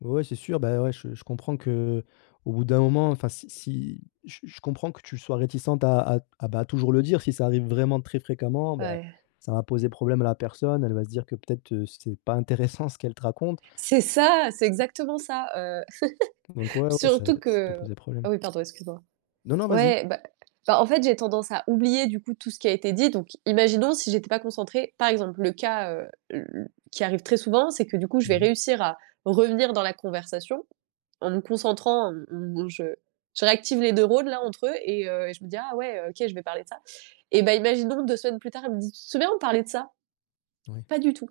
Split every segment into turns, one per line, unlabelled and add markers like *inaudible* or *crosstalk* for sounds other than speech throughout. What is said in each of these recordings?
Ouais c'est sûr, bah, ouais, je je comprends qu'au bout d'un moment, enfin, si si je je comprends que tu sois réticente à à à, bah, toujours le dire. Si ça arrive vraiment très fréquemment, ben,
Ouais.
ça va poser problème à la personne, elle va se dire que peut-être, heu, c'est pas intéressant ce qu'elle te raconte.
C'est ça, c'est exactement ça, heu,
Donc, ouais,
*chuckles*
ouais, ça
surtout
ça peut
que
poser problème.
ah oui, pardon, excuse moi.
Non, non, vas-y.
Ouais, bah bah, en fait, j'ai tendance à oublier, du coup, tout ce qui a été dit, donc imaginons si j'étais pas concentrée, par exemple, le cas, heu, l l qui arrive très souvent, c'est que du coup je vais
Mmh mh.
réussir à revenir dans la conversation en me concentrant, en m m je je réactive les neurones, là, entre eux et heu et je me dis: «Ah ouais, OK, je vais parler de ça» et bah, imaginons 2 semaines plus tard, il me dit: «Tu te souviens on parlait de ça?».
Oui.
Pas du tout,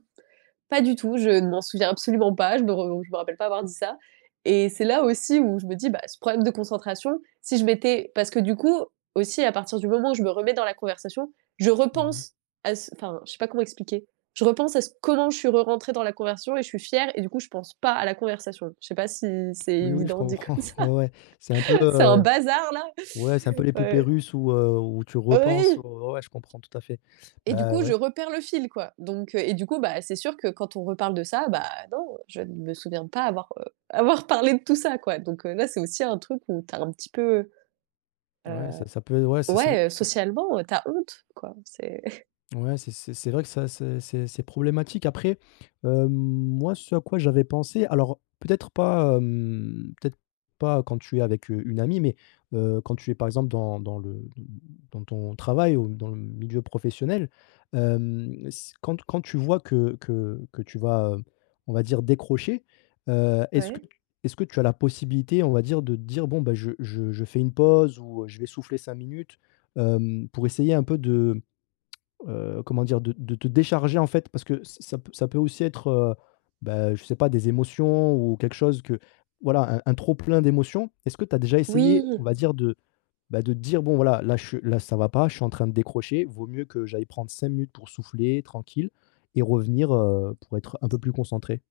pas du tout. Je ne m'en souviens absolument pas, je me re je me rappelle pas avoir dit ça et c'est là aussi où je me dis: «Bah, ce problème de concentration, si je m'étais» parce que du coup, aussi, à partir du moment où je me remets dans la conversation, je
Mmh mh.
repense à ce enfin je sais pas comment expliquer. Je repense à c comment je suis re rentrée dans la conversion et je suis fière et du coup je pense pas à la conversation. Je sais pas si c'est
Oui, oui, je
évident dit
comprends,
comme ça?
*chuckles* ouais, ouais. C'est un peu,
*chuckles* C'est un
heu,
bazar-là,
ouais, c'est un peu les poupées
ouais.
russes où heu, où tu repenses au
Oui!
ouais, ouais, je comprends tout à fait.
Et du
Bah,
coup, je
ouais.
reperds le fil, quoi. Donc heu et du coup, bah, c'est sûr que quand on reparle de ça, bah, non, je ne me souviens pas avoir, heu, avoir parlé de tout ça, quoi. Donc, heu, là, c'est aussi un truc où tu as un petit peu, heu,
Ouais c'est
heu,
ça peut ouais, c'est c'est vrai
ouais, heu,
ça p
socialement, heu, tu as honte, quoi, c'est *chuckles*
ouais, c'est c'est c'est vrai que ça c'est c'est c'est problématique. Après, hem, moi, ce à quoi j'avais pensé, alors peut-être pas, hem, peut-être pas quand tu es avec, heu, une amie, mais, heu, quand tu es, par exemple, dans dans le de dans ton travail ou dans le milieu professionnel, hem, s quand quand tu vois que que que tu vas, heu, on va dire, décrocher, heu, est-ce que
Ouais.
tu est-ce que tu as la possibilité, on va dire, de dire: «Bon, bah, je je je fais une pause ou, heu, je vais souffler 5 minutes»? Hem, pour essayer un peu de, heu, comment dire? De de te décharger, en fait, parce que ça ça p ça peut aussi être, heu, bah, je sais pas, des émotions ou quelque chose que, voilà, un un trop plein d'émotions. Est-ce que tu as déjà essayé,
Oui.
on va dire, de, bah, de dire: «Bon voilà là, je suis là, ça va pas, je suis en train de décrocher, vaut mieux que j'aille prendre 5 minutes pour souffler tranquille et revenir, heu, pour être un peu plus concentrée»?